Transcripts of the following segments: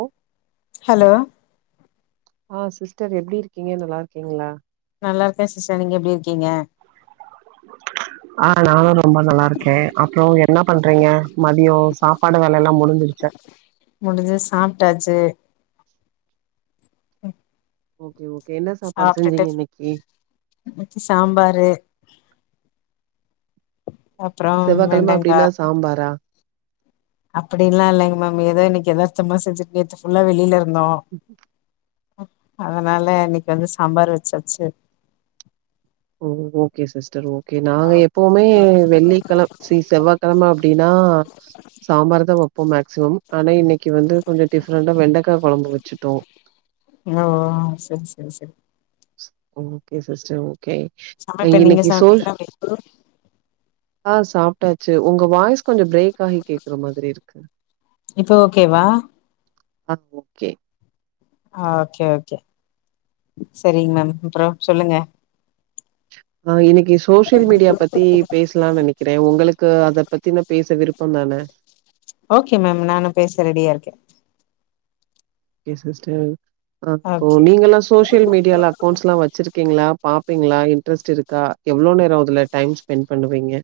ஓ hello ஆ sister எப்டி இருக்கீங்க நல்லாருக்கீங்ளா நல்லாருக்கேன் சிஸ்டர் நீங்க எப்டி இருக்கீங்க [unintelligible] ஆ நானும் ரொம்ப நல்லாருக்கேன் அப்புறோ என்ன பண்றீங்க மதியம் சாப்பாடு வேலல்லாம் முடிஞ்சிருச்சா முடிஞ்சி சாப்டாச்சு ஓகே ஓகே என்ன சாப்பாடு செஞ்சீங்க இன்னைக்கி இன்னக்கி சாம்பாரு அப்பறம் வெண்டங்கா பாரா அப்டின்ல்லாம் இல்லங்க மேம் ஏதோ இன்னிக்கு எதார்த்தமா செஞ்சுட்டு நேத்து ஃபுல்லா வெளில இருந்தோம் அதனால இன்னைக்கு வந்து சாம்பார் வச்சாச்சு ஓ ஓ ஓகே சிஸ்டர் ஓகே நாங்க எப்போமே வெள்ளிக்கிழ சி செவ்வாகிழம அப்டினா சாம்பார் தான் வப்போம் மேக்சிமம் ஆனா இன்னைக்கு வந்து கொஞ்சம் டிஃப்ரெண்டா வெண்டக்கா கொழம்பு வச்சுட்டோம் ஓ சரி சரி சரி ஓகே சிஸ்டர் ஓகே சமைப்ப நீங்க இன்னைக்கு சோர் சமைப்பீங்களா ஆ சாப்டாச்சு உங்க வாய்ஸ் கொஞ்சம் பிரேக் ஆகி கேக்குற மாதிரி இருக்கு இப்போ ஓகேவா ஆஹ் ஓகே ஆ ஓகே ஓகே சரிங்க மேம் அப்றோம் சொல்லுங்க ஆஹ் இன்னைக்கி சோசியல் மீடியா பத்தி பேசலாம்னு நெனைக்கிறேன் உங்களுக்கு அத பத்தின பேச விருப்பம் தான ஓகே மேம் நானும் பேச ரெடியா இருக்கேன் கே சிஸ்டர் அப்போ ஓகே நீங்கலாம் சோசியல் மீடியால அக்கௌண்ட்ஸ் லாம் வச்சிரு கீங்களா பாப்பீங்ளா இன்ட்ரெஸ்ட் இருக்கா எவ்ளோ நேரம் அதுல டைம் ஸ்பென்ட் பண்ணுவீங்க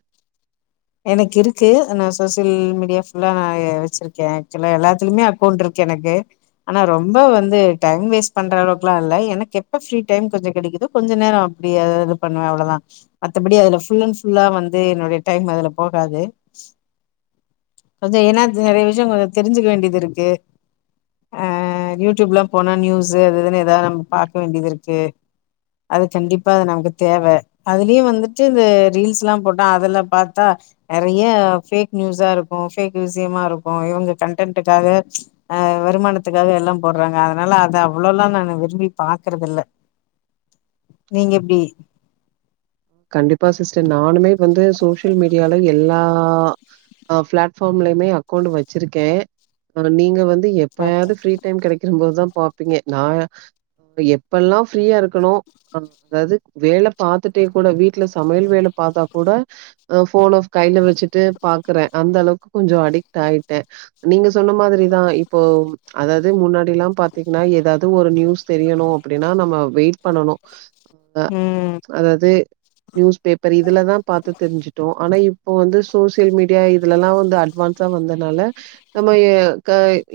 எனக்கு இருக்கு அனா சோசியல் மீடியா ஃபுல்லா நா வச்சுருக்கேன் ஆக்சுவலா எல்லாத்துலயுமே அக்கௌண்டிருக்கு எனக்கு ஆனா ரொம்ப வந்து டைம் வேஸ்ட் பண்ற அளவுக்குலாம் இல்ல எனக்கு எப்ப ஃப்ரீ டைம் கொஞ்சம் கெடைக்குதோ கொஞ்ச நேரம் அப்டியது பண்ணுவேன் அவ்ளோதா மத்தபடி அதுல ஃபுல் அண்ட் ஃபுல்லா வந்து என்னுடைய டைம் அதுல போகாது கொஞ்சம் ஏன்னா அது நெறய விஷயம் கொஞ்சம் தெரி்ஞ்சிக்க வேண்டியதுருக்கு ஆஹ் யூடியூப்லாம் போனா நியூஸ் அது இதுன்னு ஏதாது நம்ம பாக்க வேண்டியது இருக்கு அது கண்டிப்பா அது நமக்கு தேவ அதுலயும் வந்துட்டு இந்த ரீல்ஸ்லாம் போட்டா அதுல பாத்தா நெறய ஃபேக் நியூஸா இருக்கும் ஃபேக் விசியமா இருக்கும் இவுங்க கன்டென்ட்க்காக அஹ் வருமானத்துக்காக எல்லாம் போடுறாங்க அதனால அத அவ்ளோலாம் நா விரும்பி பாக்றது இல்ல நீங்க எப்டி கண்டிப்பா சிஸ்டர் நானுமே வந்து சோசியல் மீடியால எல்லா ஆஹ் ஃபிளாட் ஃபார்ம்லயுமே அக்கௌண்ட் வச்சிருக்கேன் ஆனா நீங்க வந்து எப்பயாவது ஃப்ரீ டைம் கெடைக்கும் போதான் பா இங்க நா எப்பெல்லாம் ஃப்ரீயா இருக்கனோ அப் அது வேல பாத்துட்டே கூட வீட்ல சமையல் வேல பாத்தா கூட அஹ் ஃபோன் ஆஃப் கைல வச்சுட்டு பாக்குறேன் அந்த அளவுக்கு கொஞ்சம் அடிக்ட் ஆயிட்டேன் நீங்க சொன்ன மாதிரிதான் இப்போ அதாவது முன்னாடி லாம் பாத்தீங்கன்னா ஏதாவது ஒரு நியூ ஸ் தெரியணும் அப்டின்னா நம்ம வெயிட் பண்ணும் அ ம் அதாது நியூஸ் பேப்பர் இதுலதா பாத்து தெரிஞ்சுட்டோ ஆனா இப்போ வந்து சோசியல் மீடியா இதுலெல்லா வந்து அட்வான்ஸா வந்தனால நம்ம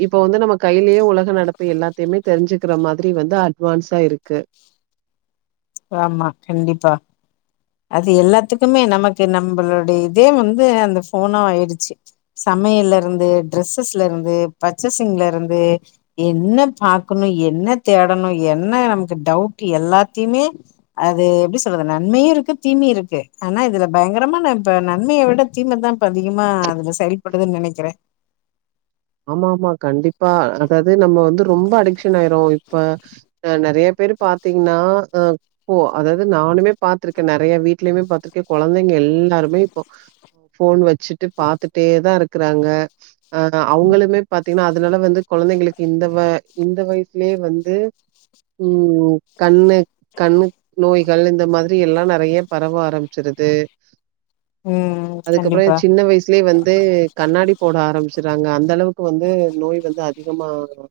இப்ப வந்து நம்ம கையிலயே உலக நடப்பு எல்லாத்தயுமே தெரிஞ்சுக்கிற மாதிரி வந்து அட்வான்ஸா இருக்கு ஆமா கண்டிப்பா அது எல்லாத்துக்குமே நமக்கு நம்மளோட இதே வந்து அந்த போனு ஆயிடுச்சு சமையல இருந்து ட்ரெஸ்ஸஸ்ல இருந்து பர்ச்சஸிங்ல இருந்து என்ன பாக்கணு என்ன தேடணு என்ன நமக்கு டவுட் எல்லாத்தயுமே அது எப்டி சொல்றது நன்மையு இருக்கு தீமையு இருக்கு ஆனா இதுல பயங்கரமா ந இப்ப நன்மைய விட தீம தா இப்ப அதிகமா அதுல செயல்படுதுன்னு நெனைக்கிறே ஆமா ஆமா கண்டிப்பா அதாவது நம்ம வந்து ரொம்ப அடிக்ஸ்சன் ஆயிடுவோ இப்ப ஆ நெறைய பேர் பாத்தீங்கன்னா அ போ அதாவது நானுமே பாத்துருக்கே நெறைய வீட்லயுமே பாத்துருக்கே கொழந்தைங்க எல்லாருமே இப்போ ஃபோன் வச்சுட்டு பாத்துட்டே தா இருக்கறாங்க அ அவங்களுமே பாத்தீங்கன்னா அதனால வந்து கொழந்தைங்களுக்கு இந்த வ இந்த வயசுலயே வந்து ம் கண்ணு கண் நோய்கள் இந்த மாதிரி எல்லா நெறைய பரவ ஆரம்பிச்சிருது ம் அதுக்கப்றோ கண்டிப்பா சின்ன வயசுலேயே வந்து கண்ணாடி போட ஆரம்பிச்சறாங்க அந்த அளவு வந்து நோய் வந்து அதிகமா இருக்கு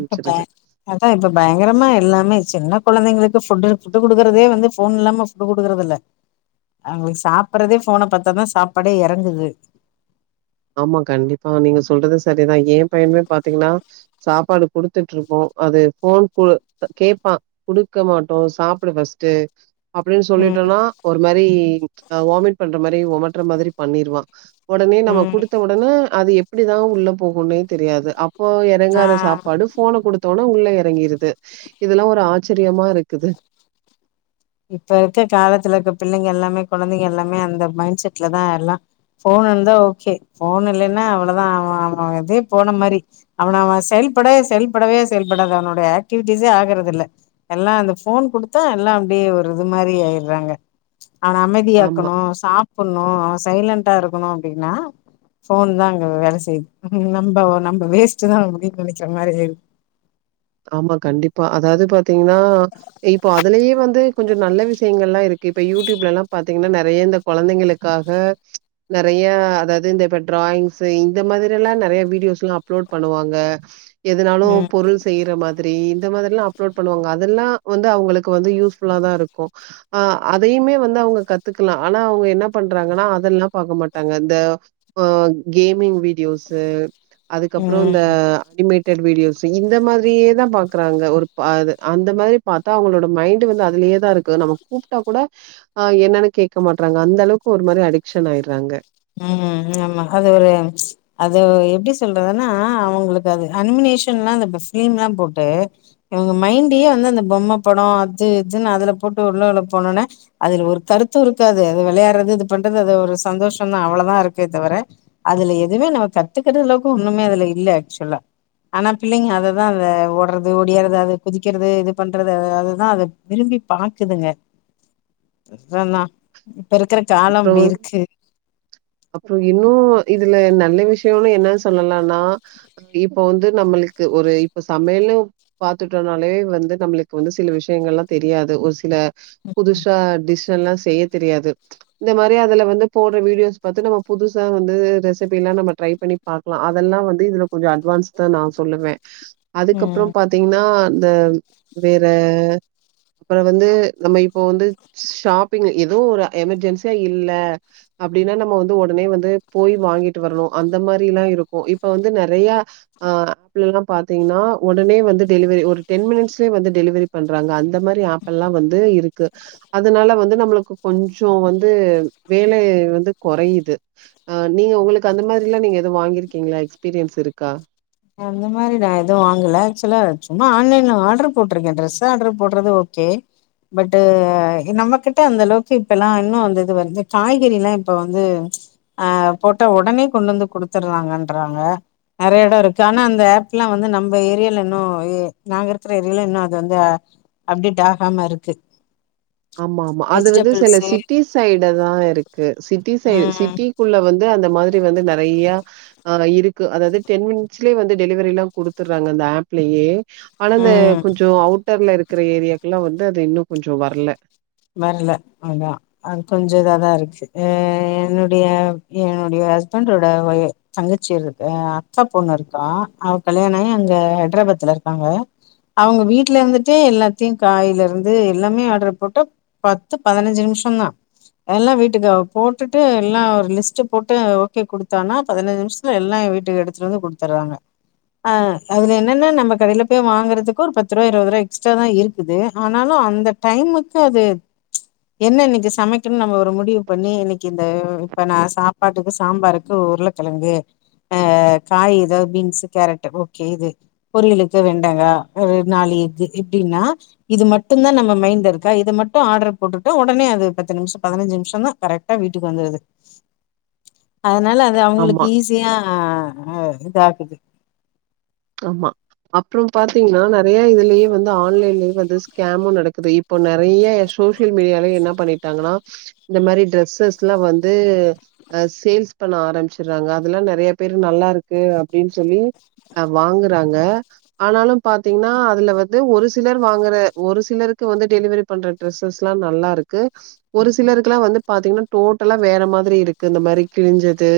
இப்ப பாரு அதா இப்ப பயங்கரமா எல்லாமே சின்ன குழந்தைங்களுக்கு ஃபுட் ஃபுட்டு கொடுக்குறதே வந்து ஃபோன் இல்லாம கொடுக்குறத இல்ல அவங்களுக்கு சாப்பிறதே ஃபோன பாத்தா தா சாப்பாடே எறங்குது ஆமா கண்டிப்பா நீங்க சொல்றது செரிதா ஏ பையனுமே பாத்தீங்கனா சாப்பாடு கொடுத்துட்டு இருப்போ அது ஃபோன் குடு கேப்பா குடுக்க மாட்டோ சாப்பிடு பஸ்ட்டு அப்டின்னு ம் சொல்லிட்டோன்னா ஒரு மாரி வாமிட் பண்ற மாரி ஒமட்ற மாதிரி பண்ணிருவா உடனே நம்ம ம் குடுத்த வுடன அது எப்டிதா உள்ள போகுனே தெரியாது அப் அப்போ ஆ எறங்காத சாப்பாடு ஃபோன குடுத் தவுன உள்ள எறங்கிருது இது எல்லா ஒரு ஆச்சரியமா இருக்குது இப்ப இருக்க காலத்துல இருக்க பிள்ளைங்க எல்லாமே குழந்தைங்க எல்லாமே அந்த மைண்ட் செட்ல தா எல்லா ஃபோன் இருந்தா ஓகே ஃபோன் இல்லைன்னா அவ்ளதா அவ இதே போன மாதிரி அவன அவன் செயல்படவே செயல்படவே செயல்படாது அவனுடைய ஆக்டிவிட்டிஸே ஆகுறது இல்ல எல்லா அந்த ஃபோன் கொடுத்தா எல்லா அப்டியே ஒரு இது மாரி ஆயிடுறாங்க அவன ஆமா. அமைதியாக்கனு சாப் பண்ணு அவ சைலண்டா இருக்கணு அப்டின்னா ஃபோன் தா அங்க வேல செய்யுது நம்ம நம்ம வேஸ்ட் தா அப்டின்னு நெனைக்கிற மாரி ஆயிடுது ஆமா கண்டிப்பா அதாவது பாத்தீங்கன்னா இப்ப அதுலயு வந்து கொஞ் நல்ல விஷயங்கள் எல்லா இருக்கு இப்ப யூடியூப்ல எல்லா பாத்தீங்கன்னா நெறைய இந்த குழந்தைங்களுக்காக நெறைய அதாவது இந்த இப்ப டிராயிங்ஸ் இந்த மாதிரி எல்லா நெறைய வீடியோஸ் எல்லா அப்லோட் பண்ணுவாங்க எதனாலு ம் பொருள் இந்த மாதிரி இந்த மாதிரி எல்லா அப்லோட் பண்ணுவாங்க அது எல்லா வந்து அவங்களுக்கு வந்து யூஸ்ஃபுல்லா தா இருக்கு ஆ அதையுமே வந்து அவங்க கத்துக்கலா ஆனா அவங்க என்ன பண்றாங்கன்னா அது எல்லா பாக்க மாட்டாங்க இந்த ஆ கேமிங் வீடியோஸ் அதுக்கு அப்றோ இந்த ம் அனிமேட்டட் வீடியோஸ் இந்த மாதிரியே தா பாக்குறாங்க ஒரு அது அந்த மாதிரி பாத்தா அவங்களோட மைண்ட் வந்து அதுலயேதா இருக்கு நம்ம கூப்ட்டா கூட ஆ என்னன்னு கேக்க மாட்டறாங்க அந்த அளவுக்கு ஒரு மாதிரி அடிக்சன் ஆயிறாங்க ம் ஆமா அது ஒரு அது எப்டி சொல்றதுன்னா அவுங்களுக்கு அது அனிமினேஷன்லா அந்த ப ஃப்லிம்லா போட்டு இவங்க மைண்டயே வந்து அந்த பொம்ம படோ அது இதுன்னு அதுல போட்டு உள்ள உள்ள போனோன்னே அதுல ஒரு கருத்து இருக்காது அது விளயாட்றது இது பண்றது அது ஒரு சந்தோ ஷந்தா அவள தா இருக்கே தவர அதுல எதுமே நம்ம கத்துக்கறளவுக்கு ஒன்னுமே அதுல இல்ல ஆக்சுலா ஆனா பிள்ளைங்க அதுதா அத ஓட்றது ஓடியாறது அது குதிக்கறது இது பண்றது அ அதுதா அது விரும்பி பாக்குதுங்க [inaudible] ஏனா இப்ப இருக்கற காலோ அப்டி இருக்கு அப்றோ இன்னு இதுல நல்ல விஷ்யோனு என்ன சொல்லலான்னா இப்ப வந்து நம்மளுக்கு ஒரு இப்ப சமையலு பாத்துட்டோனாலே வந்து நம்மளுக் வந்து சில விஷ்யங்கள்லா தெரியாது ஒரு சில புதுசா டிஸ் எல்லா செய்ய தெரியாது இந்த மாரி அதுல வந்து போட்ற வீடியோஸ் பாத்து நம்ம புதுசா வந்து ரெசிப்பில்லா நம்ம ட்ரை பண்ணி பாக்கலா அதெல்லா வந்து இதுல கொஞ்சோ அட்வான்ஸ்தா நா சொல்லுவே ம் அதுக்கப்பறோ பாத்தீங்ன்னா இந்த வேற அப்பறோ வந்து நம்ம இப்போ வந்து ஷாப்பிங் எதோ ஒரு எமெர்ஜென்சியா இல்ல அப்டின்னா நம்ம வந்து ஒடனே வந்து போய் வாங்கிட்டு வரணு அந்த மாரில்லா இருக்கு இப்ப வந்து நெறையா ஆ ஆப்ல எல்லா பாத்தீங்ன்னா ஒடனே வந்து டெலிவரி ஒரு டென் மினிட்ஸ்லயே வந்து டெலவரி பண்றாங்க அந்த மாரி ஆப்பெல்லா வந்து இருக்கு அதுனால வந்து நம்மளுக்கு கொஞ்சோ வந் து வேலை வந்து கொறையிது ஆ நீங்க உங்களுக்கு அந்த மாரில்லா நீங்க எது வாங்கிருக்கீங்ளா எக்ஸ்பீரியன்ஸ் இருக்கா அந்த மாரி நா எது வாங்கல ஆக்சுலா சும்மா ஆன்லைன்ல ஆட்ரு போட்ருக்கே ட்ரஸ் ஆட்ரு போட்றது ஓகே பட்டு் நம்மகிட்ட அந்தளவுக்கு இப்பெல்லா இன்னு அந்த இது வந்து காய்கறில்லா இப்ப வந்து அ போட்ட ஒடனே கொண்டந்து குடுத்தட்றாங்கன்றாங்க நெறைய எடோ இருக் கான அந்த ஆப்லா வந்து நம்ப ஏரியால இன்னு எ நாங்க இருக்கற ஏரியால இன்னு அது வந்து அப்டேட் ஆகாம இருக்கு ஆமாமா அது வந்து சில வெஜிடபிள்ஸு சிட்டி சைடு தா இருக்கு சிட்டி சைட் ம் சிட்டி குள்ள வந்து அந்த மாதிரி வந்து நெறைய ஆ இருக்கு அதாவ்து டென் மினிட்ஸ்லயே வந்து டெலிவரிலா குடுத்தட்றாங்க அந்த ஆப் லயே ஆனா இந்த ம் கொஞ்சோ அவுட்டர்ல இருக்கற ஏரியாக்குல்லா வந்து அது இன்னு கொஞ்சோ வர்ல வரல அதா அது கொஞ்ச இதாதா இருக்கு எ என்னுடைய என்னுடைய ஹஸ்பண்டோட ஒ தங்கச்சி இருக் அ அத்தப்பொண்ணு இருக்கா அவ கல்யாணாயி அங்க ஹைட்ராபாத்ல இருக்காங்க அவங்க வீட்லருந்துட்டே எல்லாத்தயு காய்லருந்து எல்லாமே ஆட்ரு போட்டு பத்து பதினஞ்சு நிம்ஷோ தா எல்லா வீட்டுக்கு அவ போட்டுட்டு எல்லா ஒரு லிஸ்ட்டு போட்டு ஓகே குடுத்தானா பதினஞ்சு நிம்ஷ துல எல்லா வீட்டுக்கு எடுத்துட்டு வந்து குடுத்தர்றாங்க ஆ அதுல என்னன்னா நம்ம கடைல போய் வாங்கறதுக்கு ஒரு பத்துருவா, இருவதுருவா எக்ஸ்ட்ராதா இருக்குது ஆனாலு அந்த டைமுக்கு அது என்ன இன்னைக்கி சமைக்கணுன் நம்ம ஒரு முடிவு பண்ணி இன்னைக்கி இந்த இப்ப நா சாப்பாட்டுக்கு சாம்பாருக்கு உருளக் கெழங்கு அ காய் எதோ பீன்ஸு, கேரட்டு ஓகே இது பொரியலுக்கு வெண்டகா ஒரு நாலு இது எப்டின்னா இது மட்டுந்தா நம்ம மைண்ட்ல இருக்கா இத மட் டு ஆட்ரு போட்டுட்டு ஒடனே அது பத்து நிம்ஷோ பதினஞ்சு நிம்ஷோ தா கரெக்ட்டா வீட்டுக் வந்துருது அதனால அது ஆமா. அவங்களுக்கு ஈஸியா இதாகுது ஆமா அப்பறோ பாத்திங்ன்னா நறைய இதுலே வந்து ஆன்லைன்லயே வந்து ஸ்கேமு நடக்குது இப்ப நறைய சோசியல் மீடியாலே என்னா பண்ணிட்டாங்கன்னா இந்த மாரி ட்ரெஸ்ஸஸ்லா வந்து அ சேல்ஸ் பண்ண ஆரம்பிச்சர்றாங்க அதல்லா நறையா பேரு நல்லா இருக்கு அப்டின் சொல்லி அ வாங்கறாங்க ஆனாலு பாத்திங்ன்னா அதுல வந்து ஒரு சிலர் வாங்கற ஒரு சிலருக்கு வந்து டெலிவரி பண்ற டிரெஸ்ஸஸ்லா நல்லா இருக்கு ஒரு சிலருக்குலா வந்து பாத்திங்ன்னா டோட்டலா வேற மாதிரி இருக்கு இந்த மாரி கிழிஞ்சது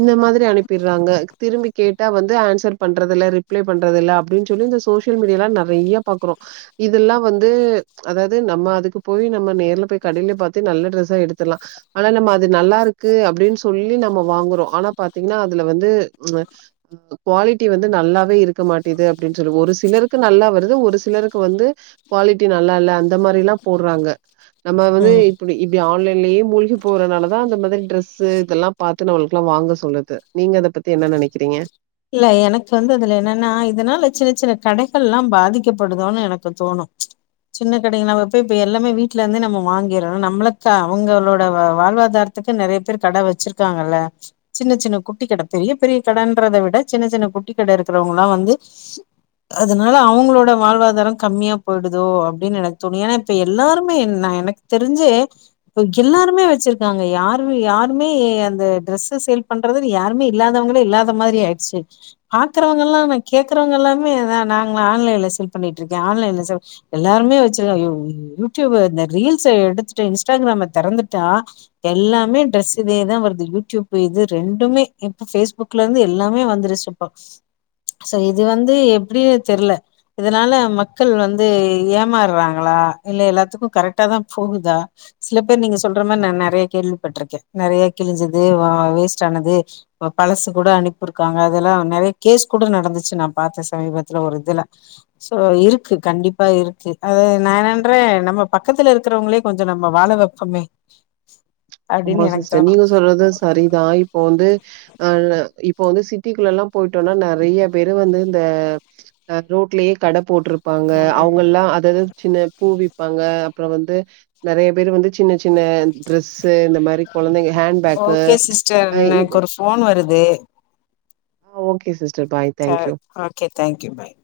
இந்த மாதிரி அணுப்பிர்றாங்க திரும்பி கேட்டா வந்து ஆன்சர் பண்றது இல்ல ரிப்ளை பண்றது இல்ல அப்படின்னு சொல்லி இந்த சோசியல் மீடியால நறைய பாக்கறோ இதல்லா வந்து அதாவது நம்ம அதுக்கு போய் நம்ம நேர்ல போய் கடையிலயே பாத்து நல்ல டிரெஸ்ஸா எடுத்துலா ஆனா நம்ம அது நல்லா இருக்கு அப்படின் சொல்லி நம்ம வாங்கறோ அனா பாத்திங்கன்னா அதுல வந்து க்வாலிட் டி வந்து நல்லாவே இருக்க மாட்டிது அப்டின் சொல்லி ஒரு சிலருக்கு நல்லா வருது ஒரு சிலருக்கு வந்து குவாலிட்டி நல்லா இல்ல அந்த மாரிலா போடுறாங்க நம்ம வந்து ம் இப்படி இப் இப்டி ஆன்லைன்லயே மூழ்கி போறனால தா அந்த மாதிரி டிரெஸ்சு இதெல்லா பாத்து நம்மளுக்குலா வாங்க சொல்லுது நீங்க அத பத்தி என்ன நெனக்கறீங்க இல்ல எனக்கு வந்து அதுல என்னன்னா இதனால சின்ன சின்ன கடைகள்லா பாதிக்கப்படுதோனு எனக்கு தோணு சின்ன கடைனா நம்ம போய் இப்ப எல்லாமே வீட்டுல இருந்தே நம்ம வாங்கிர்றோ நம்மளத்தா அவங்களோட வ வாழ்வாதா த்த நறைய பேர் கட வச்சிருக்காங்கல்ல சின்ன சின்ன குட்டி கட பெரிய பெரிய கடன்றத வி ட சின்ன சின்ன குட்டி கட இருக்கறவங்கலா வந்து அதுனால அவங்களோட வாழ்வாதாரம் கம்மியா போயிடுதோ அப்படின் எனக் தோணு ஏன்னா இப் ப எல்லாருமே நா எனக்கு தெரிஞ்சி இப்ப எல்லாருமே வெச்சிருக்காங்க யாரு யாருமே அந்த டிரெஸ்ஸு சேல் பண் றது யாருமே இல்லாதவங்களே இல்லாத மாதிரி ஆயிடுச்சு பாக்கறவங்கல்லா நா கேக்கறவங்க எல்லாமே அதா நாங்க ஆன்லைன்ல சேல் பண்ணிட்ருக்கே ஆன்லைன்ல சேல் எல்லாருமே வெச்சுருகா [unintelligible] யூடியூப இந்த ரீல்ஸ்ஸ எடுத்துட்டு இன்ஸ்டாகிராம தெறந்துட்டா எல்லாமே டிரெஸ் இதேதா வருது யூடியூப்பு இது ரெண்டுமே இப்ப பேஸ்புக்ல இருந்து எல்லாமே வ [unintelligible] செரி இது வந்து எப்படினே தெர்ல இதனால மக்கள் வந்து ஏமாறாங்களா இல்ல எல்லாத்துக்கு கரக்ட்டாதா போகுதா சில பேர் நீங்க சொல்ற மார் நா நறைய கேள்விப்பட்ருக்கே நறைய கிழிஞ்சது வா வேஸ்ட் ஆனது இப்ப பழசு கூட அனுப்பிடு இருக்காங்க அதல்லா நறைய கேஸ் கூட நடந்துச்சு நா பாத்த சமீபத்துல ஒரு இதுல சோ அது இருக்கு கண்டிப்பா இருக்கு அது நா என்னன்றே நம்ம பக்கத்துல இருக்கறவங்களே கொஞ்சோ நம்ம வாழ வெப்பமே ஆமா சிஸ்டர் நீங்க சொல்றது சரிதா இப் போ வந்து ஆ இப்போ வந்து சிட்டீக்குள்ளலா போயிட்டோன்னா நறைய பேரு வந்து இந்த அ ரோட்லயே கட போட்ருப்பாங்க ம் அவுங்கல்லா அதது சின்ன பூ விப்பாங்க அப்பறோ வந்து நறைய பேரு வந்து சின்ன சின்ன டிரெஸ்ஸு இந்த மாரி கொழந்தைங்க ஹேண்ட் பேக்கு ஓகே சிஸ்டர் அ இ எனக்கு ஒரு ஃபோன் வருது ஆ ஓகே சிஸ்டர் பாய் ச thank you okay thank you bye